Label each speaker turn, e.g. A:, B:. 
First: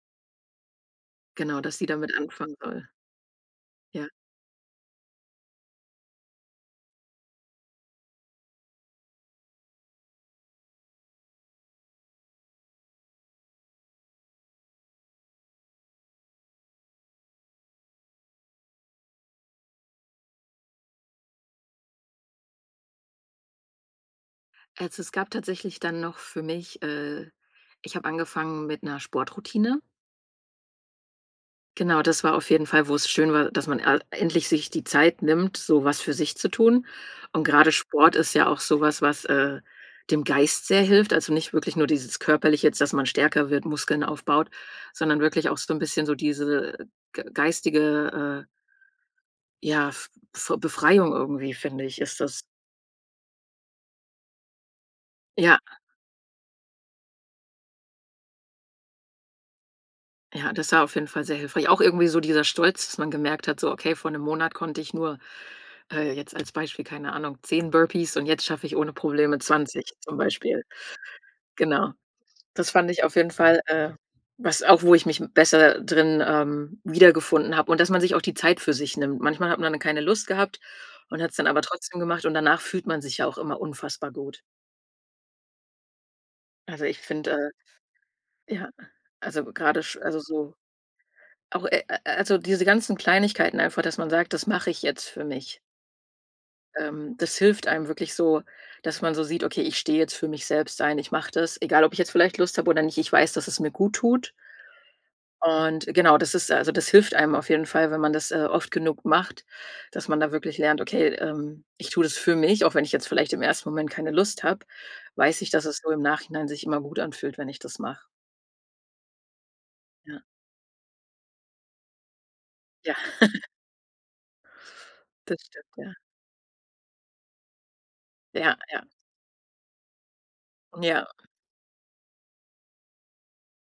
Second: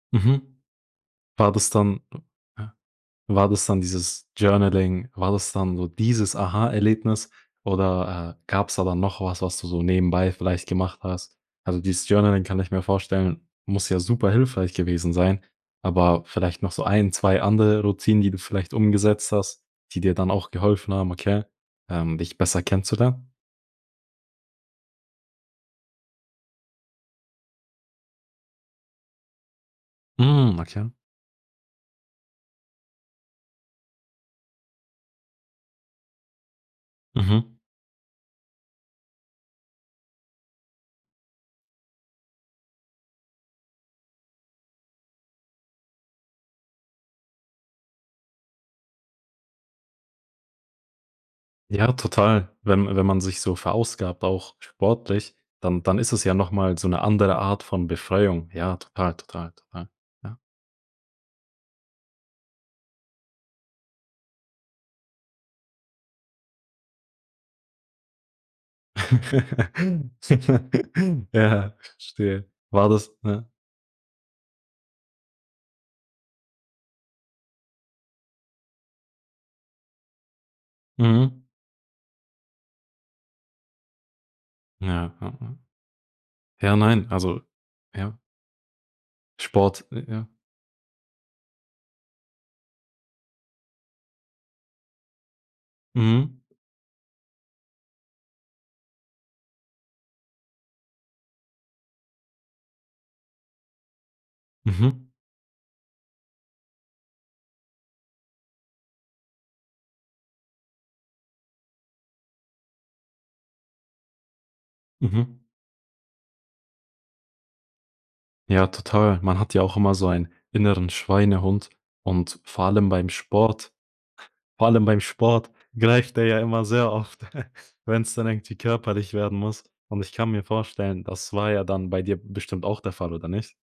A: Mhm. War
B: Genau,
A: das
B: dass sie
A: dann
B: damit
A: m
B: anfangen
A: ja.
B: soll.
A: War das dann
B: Ja.
A: dieses Journaling? War das dann so dieses Aha-Erlebnis oder, äh, gab's da dann noch was, was du so nebenbei vielleicht gemacht hast? Also, dieses Journaling, kann ich mir vorstellen, muss ja super hilfreich gewesen sein, aber vielleicht noch so 1, 2 andere Routinen, die du vielleicht umgesetzt hast, die dir dann auch geholfen haben, okay, ähm, dich besser kennenzulernen?
B: Also, es gab tatsächlich dann noch für mich, äh ich habe angefangen mit 'ner Sportroutine.
A: Hm, okay.
B: Genau, das war auf jeden Fall, wo es schön war, dass man a endlich sich die Zeit nimmt, so was für sich zu tun. Und
A: Mhm.
B: grade Sport ist ja auch so was, was, äh, dem Geist sehr hilft, also nicht wirklich nur dieses Körperliche jetzt, dass man stärker wird, Muskeln aufbaut, sondern wirklich auch so 'n bisschen so diese ge geistige, äh ja, f f Befreiung irgendwie, finde
A: Ja,
B: ich, ist das.
A: total. Wenn wenn man sich so verausgabt, auch sportlich,
B: Ja.
A: dann dann ist es ja noch mal so 'ne andere Art von Befreiung. Ja, total, total, total. Ja.
B: Ja, das war auf jeden Fall sehr hilfreich. Auch irgendwie so dieser Stolz, dass man gemerkt hat, so: „Okay, vor 'nem Monat konnte ich nur, äh, jetzt als Beispiel, keine Ahnung, 10 Burpees, und jetzt schaffe ich ohne Probleme 20,“ zum Beispiel.
A: Ja
B: Genau,
A: verstehe.
B: das fand
A: War
B: ich
A: das
B: auf jeden
A: ja.
B: Fall, äh, was auch wo ich mich m besser drin, ähm, wiedergefunden habe, und dass man sich auch die Zeit für sich nimmt. Manchmal hat man dann keine Lust gehabt und hat's
A: Mhm.
B: dann aber trotzdem gemacht, und danach fühlt man sich ja auch immer unfassbar gut.
A: Ja, ja, ja. Ja,
B: Also, ich
A: nein also
B: finde,
A: ja.
B: äh ja, also grade
A: Sport,
B: sch
A: j
B: also
A: ja.
B: so auch, äh äh also diese ganzen Kleinigkeiten einfach, dass man sagt: „Das mache ich jetzt für mich.“
A: Mhm.
B: Ähm, das hilft einem wirklich so, dass man so sieht: „Okay, ich stehe jetzt für mich selbst ein, ich mache das, egal ob ich jetzt vielleicht Lust habe oder nicht, ich weiß, dass es mir gut tut.“
A: Mhm.
B: Und genau, das ist also das hilft einem auf jeden Fall, wenn man das, äh, oft genug macht, dass man da wirklich lernt, okay, ähm: „Ich tue das für mich, auch wenn ich jetzt vielleicht im 1. Moment keine Lust habe,
A: Mhm.
B: weiß ich, dass es so im Nachhinein sich immer gut anfühlt, wenn ich das mache.“
A: Ja, total. Man hat ja auch immer so
B: Ja.
A: ein inneren Schweinehund und vor allem
B: Ja.
A: beim Sport vor allem beim
B: Das
A: Sport
B: stimmt, ja.
A: greift er ja immer sehr oft, wenn's dann
B: Ja,
A: irgendwie
B: ja.
A: körperlich werden muss. Und ich kann mir vorstellen,
B: Ja.
A: das war ja dann bei dir bestimmt auch der Fall, oder nicht?